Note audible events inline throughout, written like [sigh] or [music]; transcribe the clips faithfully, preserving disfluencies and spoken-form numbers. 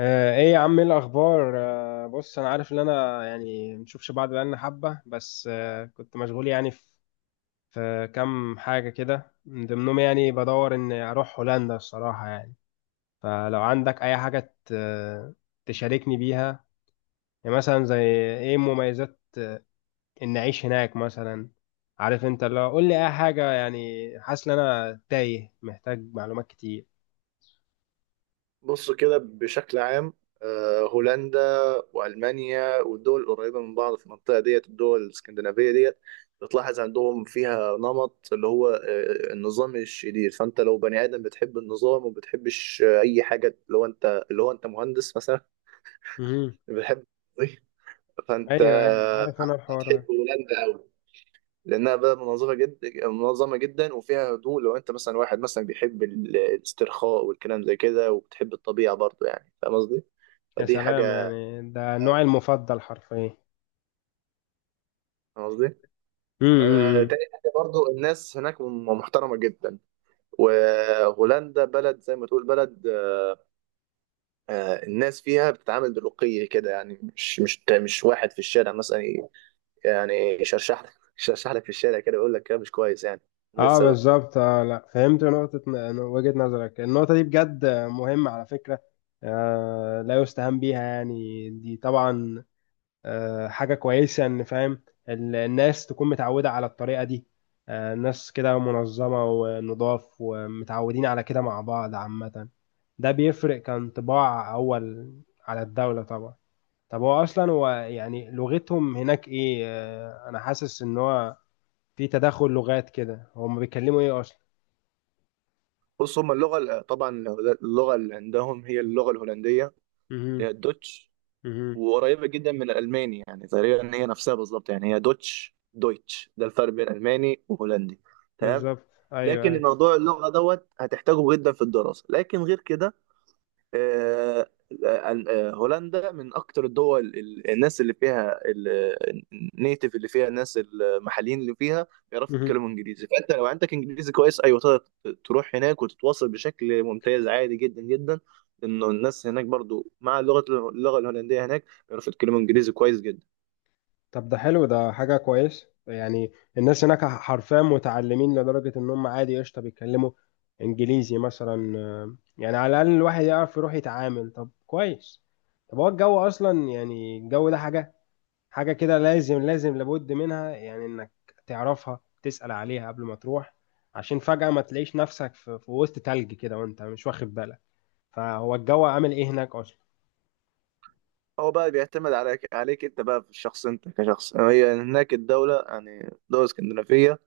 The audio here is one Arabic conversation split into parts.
آه، ايه يا عم، ايه الاخبار؟ آه، بص، انا عارف ان انا يعني مشوفش بعض بقالنا حبه، بس آه، كنت مشغول يعني، في في كام حاجه كده، من ضمنهم يعني بدور ان اروح هولندا الصراحه يعني. فلو عندك اي حاجه ت- تشاركني بيها، يعني مثلا زي ايه مميزات ان اعيش هناك مثلا. عارف انت، لو قول لي اي حاجه، يعني حاسس ان انا تايه، محتاج معلومات كتير. بص كده بشكل عام، آه، هولندا وألمانيا والدول القريبة من بعض في المنطقة ديت، الدول الاسكندنافية ديت، بتلاحظ عندهم فيها نمط اللي هو آه، النظام الشديد. فأنت لو بني آدم بتحب النظام وبتحبش آه، أي حاجة، اللي هو أنت اللي هو أنت مهندس مثلا مهم. بتحب [laughs] فأنت ايوه ايوه، عارف انا الحوار هتحب ده. هولندا أوي، لأنها بلد منظمة جدا منظمة جدا وفيها هدوء. لو أنت مثلا واحد مثلا بيحب ال- الاسترخاء والكلام زي كده وبتحب الطبيعة برضه، يعني فاهم قصدي؟ يا فدي سلام، حاجة. يعني ده نوعي المفضل حرفيا. فاهم قصدي. آه، امم. تاني حاجة برضو الناس هناك م- محترمة جدا، وهولندا بلد زي ما تقول بلد. آه، الناس فيها بتتعامل برقي كده يعني، مش مش مش واحد في الشارع مثلا ي- يعني يشرشح لك [laughs] يشرشح لك في الشارع كده، يقول لك كلام مش كويس يعني، من غير اه سبب. بالظبط، اه لا، فهمت نقطة ن- وجهة نظرك، النقطة دي بجد مهمة على فكرة. آه لا يستهان بيها يعني، دي طبعا آه حاجة كويسة ان فاهم ال- الناس تكون متعودة على الطريقة دي. آه الناس كده منظمة ونضاف ومتعودين على كده مع بعض عامة. ده بيفرق كان طباع أول على الدولة طبعا. طب هو أصلا، هو يعني لغتهم هناك إيه؟ انا حاسس ان هو في تداخل لغات كده، هم بيتكلموا ايه اصلا؟ بص، هما اللغة ال- طبعا اللغة اللي عندهم هي اللغة الهولندية، اللي مهم. هي الدوتش، مهم. وقريبه جدا من الالماني، يعني تقريبا ان هي نفسها بالظبط، يعني هي دوتش دويتش، ده الفرق بين الماني وهولندي. تمام. بالظبط. ايوه لكن ايوه. الموضوع اللغه دوت هتحتاجه جدا في الدراسه، لكن غير كده آه، آه، هولندا من اكتر الدول ال- الناس اللي فيها النيتيف، اللي فيها الناس المحليين اللي فيها بيعرفوا مهم. يتكلموا انجليزي، فانت لو عندك انجليزي كويس ايوه تقدر تروح هناك وتتواصل بشكل ممتاز عادي جدا جدا، لانه الناس هناك برضو مع اللغه اللغه الهولنديه هناك بيعرفوا يتكلموا انجليزي كويس جدا. طب ده حلو، ده حاجه كويس يعني. الناس هناك حرفيا متعلمين لدرجه ان هم عادي، قشطه بيتكلموا انجليزي مثلا. آه، يعني على الاقل الواحد يعرف يروح يتعامل. طب كويس. طب هو الجو اصلا، يعني الجو ده حاجه حاجة كده، لازم لازم لابد منها، يعني انك تعرفها تسأل عليها قبل ما تروح، عشان فجأة ما تلاقيش نفسك في, في وسط تلج كده وانت مش واخد بالك. فهو الجو عامل ايه هناك اصلا؟ هو بقى بيعتمد عليك عليك انت بقى، في الشخص انت كشخص، هي هناك الدوله يعني دوله اسكندنافيه.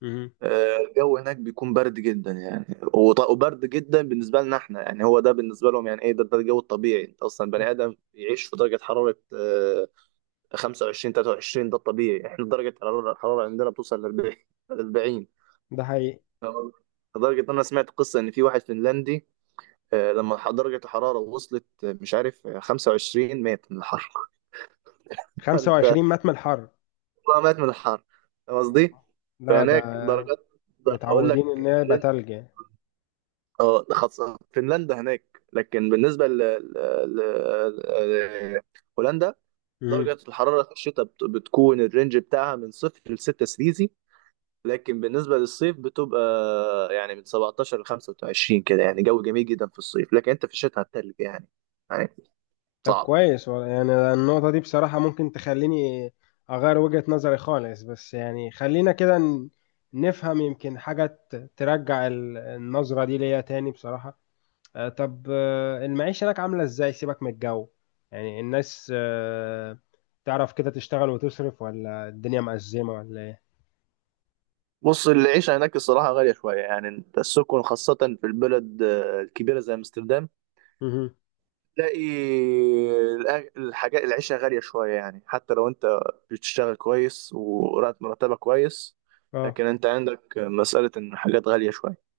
مهم. آه، الجو هناك بيكون برد جدا يعني، وط- وبرد جدا بالنسبة لنا احنا. يعني هو ده بالنسبة لهم يعني ايه، ده ده الجو الطبيعي. انت اصلا بني ادم يعيش في درجة حرارة آه، خمسة وعشرين ثلاثة وعشرين، ده الطبيعي. احنا درجة حرارة الحرارة عندنا بتوصل ل أربعين أربعين. ده حقيقي. لدرجة ان انا سمعت قصة ان في واحد فنلندي، آه، لما ح- درجة الحرارة وصلت، آه، مش عارف، آه، خمسة وعشرين، مات من الحر. [laughs] انت خمسة وعشرين متر من الحر! مات من الحر، فاهم قصدي؟ لا ده فهناك درجات، اقول لك. متعودين ان هي يبقى تلج يعني. اه خاصة فنلندا هناك، لكن بالنسبة ل... ل... ل... آه، هولندا، مهم. درجة الحرارة في الشتاء بت... بتكون الرينج بتاعها من صفر لستة سليزي. لكن بالنسبة للصيف بتبقى يعني من سبعتاشر ل خمسة وعشرين كده، يعني جو جميل جدا في الصيف، لكن انت في الشتاء هتتلج يعني. يعني طب صعب. كويس والله. يعني النقطة دي بصراحة ممكن تخليني أغير وجهة نظري خالص، بس يعني خلينا كده ن- نفهم، يمكن حاجة ت- ترجع ال- النظرة دي ليا تاني بصراحة. آه، طب، آه، المعيشة هناك عاملة إزاي؟ سيبك من الجو، يعني الناس آه، تعرف كده تشتغل وتصرف، ولا الدنيا مأزمة ولا إيه؟ بص العيشة هناك الصراحة غالية شوية يعني. انت السكن خاصة في البلد آه، الكبيرة زي امستردام، مهم. تلاقي الأ- الحاجات العيشة غالية شوية يعني، حتى لو انت بتشتغل كويس وراتب مرتبك كويس، آه لكن انت عندك مسألة ان الحاجات غالية شوية.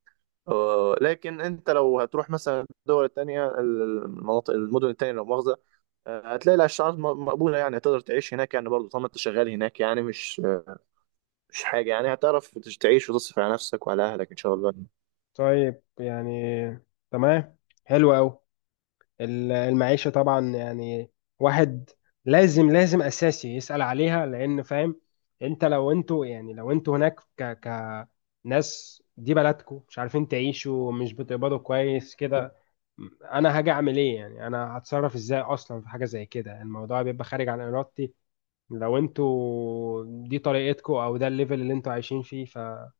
آه، لكن انت لو هتروح مثلا الدول التانية، المناطق، المدن التانية، لو مؤاخذة، آه، هتلاقي الأسعار م- مقبولة يعني، هتقدر تعيش هناك يعني برضه، طالما انت شغال هناك يعني، مش آه، مش حاجة يعني. هتعرف تعيش وتصرف على نفسك وعلى أهلك إن شاء الله. طيب يعني، تمام، حلو أوي. ال- المعيشة طبعا يعني، واحد لازم لازم أساسي يسأل عليها، لأن فاهم أنت لو أنتوا، يعني لو أنتوا هناك ك كناس دي بلدكم، مش عارفين تعيشوا، مش بتقبضوا كويس كده، أنا هاجي أعمل إيه؟ يعني أنا هتصرف إزاي أصلا؟ في حاجة زي كده الموضوع بيبقى خارج عن إرادتي. لو أنتوا دي طريقتكم، أو ده الليفل اللي أنتوا عايشين فيه، فصراحة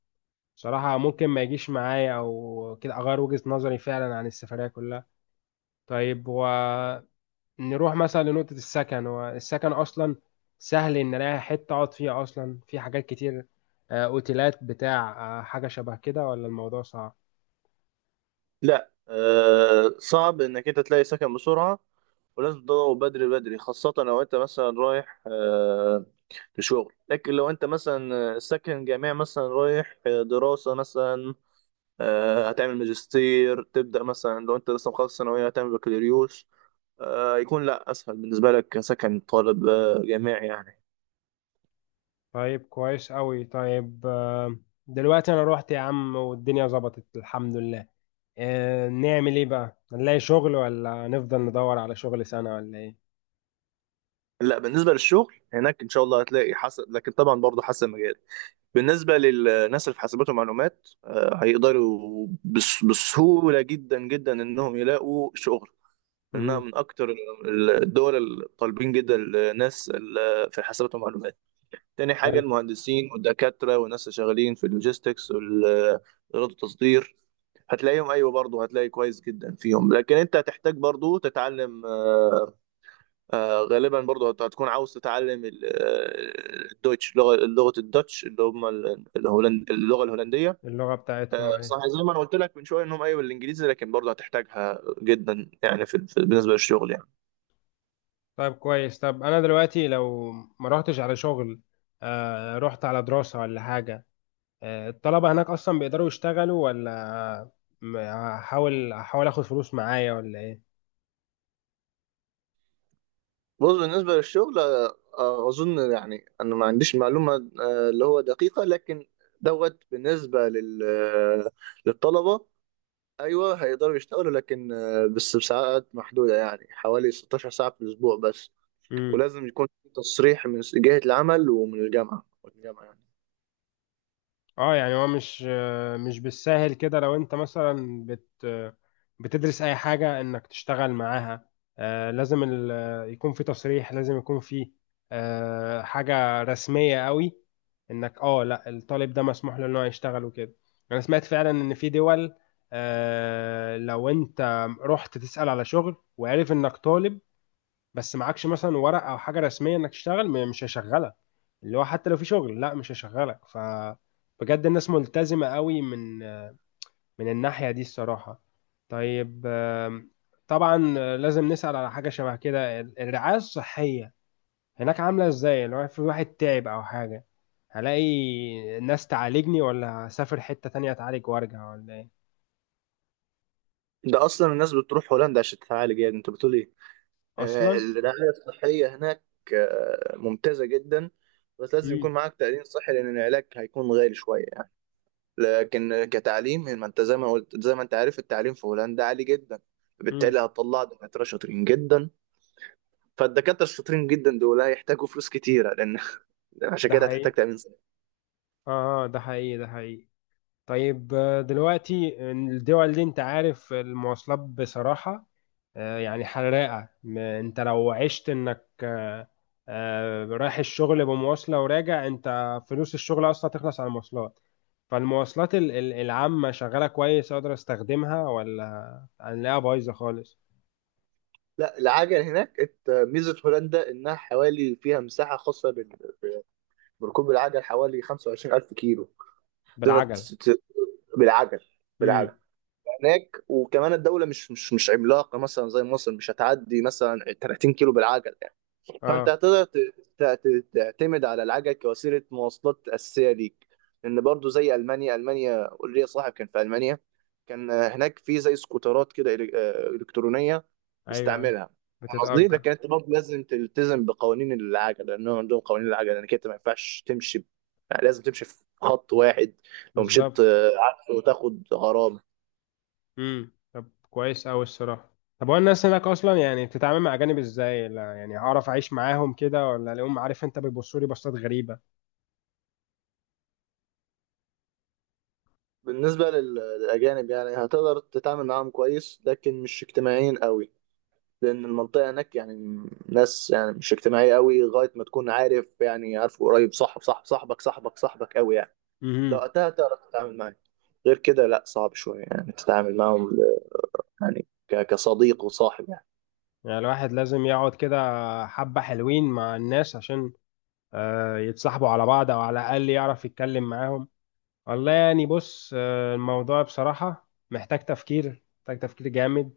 ممكن ما يجيش معايا، أو كده أغير وجهة نظري فعلا عن السفرية كلها. طيب هو، نروح مثلا لنقطة السكن. هو السكن أصلا سهل إن ألاقي حتة أقعد فيها أصلا؟ في حاجات كتير، آه، أوتيلات بتاع، آه، حاجة شبه كده، ولا الموضوع صعب؟ لا آه، صعب انك انت تلاقي سكن بسرعه، ولازم تدور بدري بدري. خاصة لو انت مثلا رايح آه، لشغل، لكن لو انت مثلا ساكن جامعي، مثلا رايح آه، دراسة مثلا، آه، هتعمل ماجستير، تبدأ مثلا لو انت لسه مخلص ثانوية هتعمل بكالوريوس، آه، يكون لا اسهل بالنسبة لك كسكن طالب آه، جامعي يعني. طيب كويس أوي. طيب، آه، دلوقتي أنا روحت يا عم والدنيا ظبطت الحمد لله. آه، نعمل إيه بقى، نلاقي شغل ولا نفضل ندور على شغل سنة ولا إيه؟ لا بالنسبة للشغل هناك ان شاء الله هتلاقي، حسب، لكن طبعا برضه حسب المجال. بالنسبة للناس اللي في حاسبات ومعلومات، آه، هيقدروا بس- بسهولة جدا جدا إنهم يلاقوا شغل، إنها مهم. من أكتر الدول الطالبين جدا الناس ال- في حاسبات ومعلومات. تاني حاجة حلو. المهندسين والدكاترة والناس اللي شغالين في اللوجيستكس والإدارة التصدير، هتلاقيهم أيوة برضه، هتلاقي كويس جدا فيهم. لكن أنت هتحتاج برضه تتعلم آه، آه، غالبا برضو هت- هتكون عاوز تتعلم ال- آه، الدويتش، لغة لغة الدوتش، اللي هم ال- الهولند، اللغة الهولندية. اللغة آه، بتاعتهم إيه؟ صح، زي ما انا قلت لك من شوية انهم ايوه الانجليزي، لكن برضو هتحتاجها جدا يعني في في- بالنسبة للشغل يعني. طيب كويس. طب أنا دلوقتي لو ما روحتش على شغل، آه، رحت على دراسة ولا حاجة، آه، الطلبة هناك أصلا بيقدروا يشتغلوا، ولا م- هحاول هحاول آخد فلوس معايا ولا إيه؟ بص بالنسبة للشغل، آه، آه، اظن يعني انا ما عنديش معلومة آه، اللي هو دقيقة. لكن دوت بالنسبة لل آه، للطلبة، ايوه هيقدروا يشتغلوا، لكن آه، بس بساعات محدودة، يعني حوالي ستاشر ساعة في الاسبوع بس. مم. ولازم يكون في تصريح من جهة العمل ومن الجامعة والجامعة يعني. أه يعني هو مش، آه، مش بالساهل كده، لو أنت مثلا بت آه، بتدرس أي حاجة إنك تشتغل معاها. آه، لازم ال- آه، يكون في تصريح، لازم يكون في آه، حاجة رسمية قوي، إنك أه لأ الطالب ده مسموح له إن هو يشتغل وكده. أنا سمعت فعلا إن في دول، آه، لو أنت رحت تسأل على شغل وعرف إنك طالب، بس معكش مثلا ورق او حاجه رسميه انك تشتغل، م- مش هيشغلك. اللي هو حتى لو في شغل، لا، مش هيشغلك. ف بجد الناس ملتزمه قوي من من الناحيه دي الصراحه. طيب، آم، طبعا آه، لازم نسال على حاجه شبه كده، ال- الرعايه الصحيه هناك عامله ازاي؟ لو في واحد تعب او حاجه، هلاقي ناس تعالجني ولا هسافر حته تانية اتعالج وارجع ولا ايه؟ ده أصلا الناس بتروح هولندا عشان تتعالج، يعني أنت بتقول إيه؟ آه، اصلا. الرعاية الصحية هناك آه، ممتازة جدا، بس لازم امم. يكون معاك تأمين صحي، لأن العلاج هيكون غالي شوية يعني. لكن كتعليم، ما أنت زي ما قلت، زي ما أنت عارف، التعليم في هولندا عالي جدا، امم. بالتالي هتطلع دكاترة شاطرين جدا. فالدكاترة الشاطرين جدا دول هيحتاجوا فلوس كتيرة لأن [laughs] عشان ده كده حقيقي. هتحتاج تأمين. اه. آه، ده حقيقي، ده حقيقي. طيب، آه، دلوقتي الدول دي انت عارف المواصلات بصراحة، آه، يعني حراقة. م- انت لو عشت انك، آه، آه، رايح الشغل بمواصلة وراجع، انت فلوس الشغل اصلا تخلص على المواصلات. فالمواصلات ال- ال- العامة شغالة كويس اقدر استخدمها، ولا هنلاقيها بايظة خالص؟ لا، العجل هناك، ات- ميزة هولندا إنها حوالي فيها مساحة خاصة بال- بركوب العجل، حوالي خمسة وعشرين ألف كيلو تقدر بالعجل؟ تس- ت- بالعجل. بالعجل امم. هناك، وكمان الدولة مش مش مش عملاقة مثلا زي مصر، مش هتعدي مثلا تلاتين كيلو بالعجل. فانت اه. هتقدر ت- ت- ت- تعتمد على العجل كوسيله مواصلات اساسيه ليك. لان برضو زي المانيا، المانيا ليا صاحب كان في المانيا، كان هناك في زي سكوترات كده إلك- آه، الكترونيه ايوه، أيوة. بيستعملها. فاهم قصدي. بتتأجر. لكن انت برضو لازم تلتزم بقوانين العجل، لانهم عندهم قوانين العجل انك انت ما ينفعش تمشي ب- يعني لازم تمشي في خط واحد، لو مشيت بالظبط. آه، عكسه وتاخد غرامه. امم. طب كويس قوي الصراحه. طب هو الناس هناك اصلا يعني بتتعامل مع اجانب ازاي؟ لا يعني هعرف اعيش معاهم كده، ولا اليوم عارف انت بيبصوا لي بصات غريبه؟ بالنسبه لل- للاجانب، يعني هتقدر تتعامل معاهم كويس، لكن مش اجتماعيين قوي. لان المنطقه هناك يعني ناس يعني مش اجتماعيه قوي، لغايه ما تكون عارف، يعني عارف قريب، صاحب صاحب صاحبك صاحبك صاحبك قوي يعني. لو امم. وقتها تعرف تتعامل معاه، غير كده لا صعب شويه يعني تتعامل معاهم، يعني ك- كصديق وصاحب يعني. يعني الواحد لازم يقعد كده حبه حلوين مع الناس عشان آه، يتصاحبوا على بعض، او على الاقل يعرف يتكلم معاهم. والله يعني بص، آه، الموضوع بصراحه محتاج تفكير، محتاج تفكير جامد.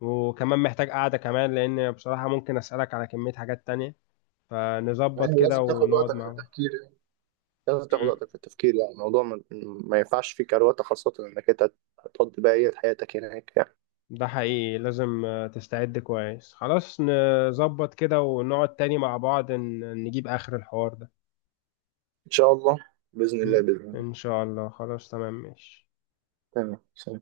وكمان محتاج قعده كمان، لان بصراحه ممكن اسالك على كميه حاجات تانية، فنظبط يعني لازم كده تاخد ونقعد وقتك في مع التفكير يعني. لازم تاخد بعض. وقتك في التفكير، يعني الموضوع ما, ما ينفعش فيه كروته، خاصة انك انت هتقضي بقية حياتك هناك يعني. ده حقيقي، لازم آه، تستعد كويس. خلاص نظبط كده ونقعد تاني مع بعض، ن- نجيب آخر الحوار ده. ان شاء الله. بإذن م. الله، بإذن الله. إن شاء الله، خلاص، تمام ماشي. تمام. سلام.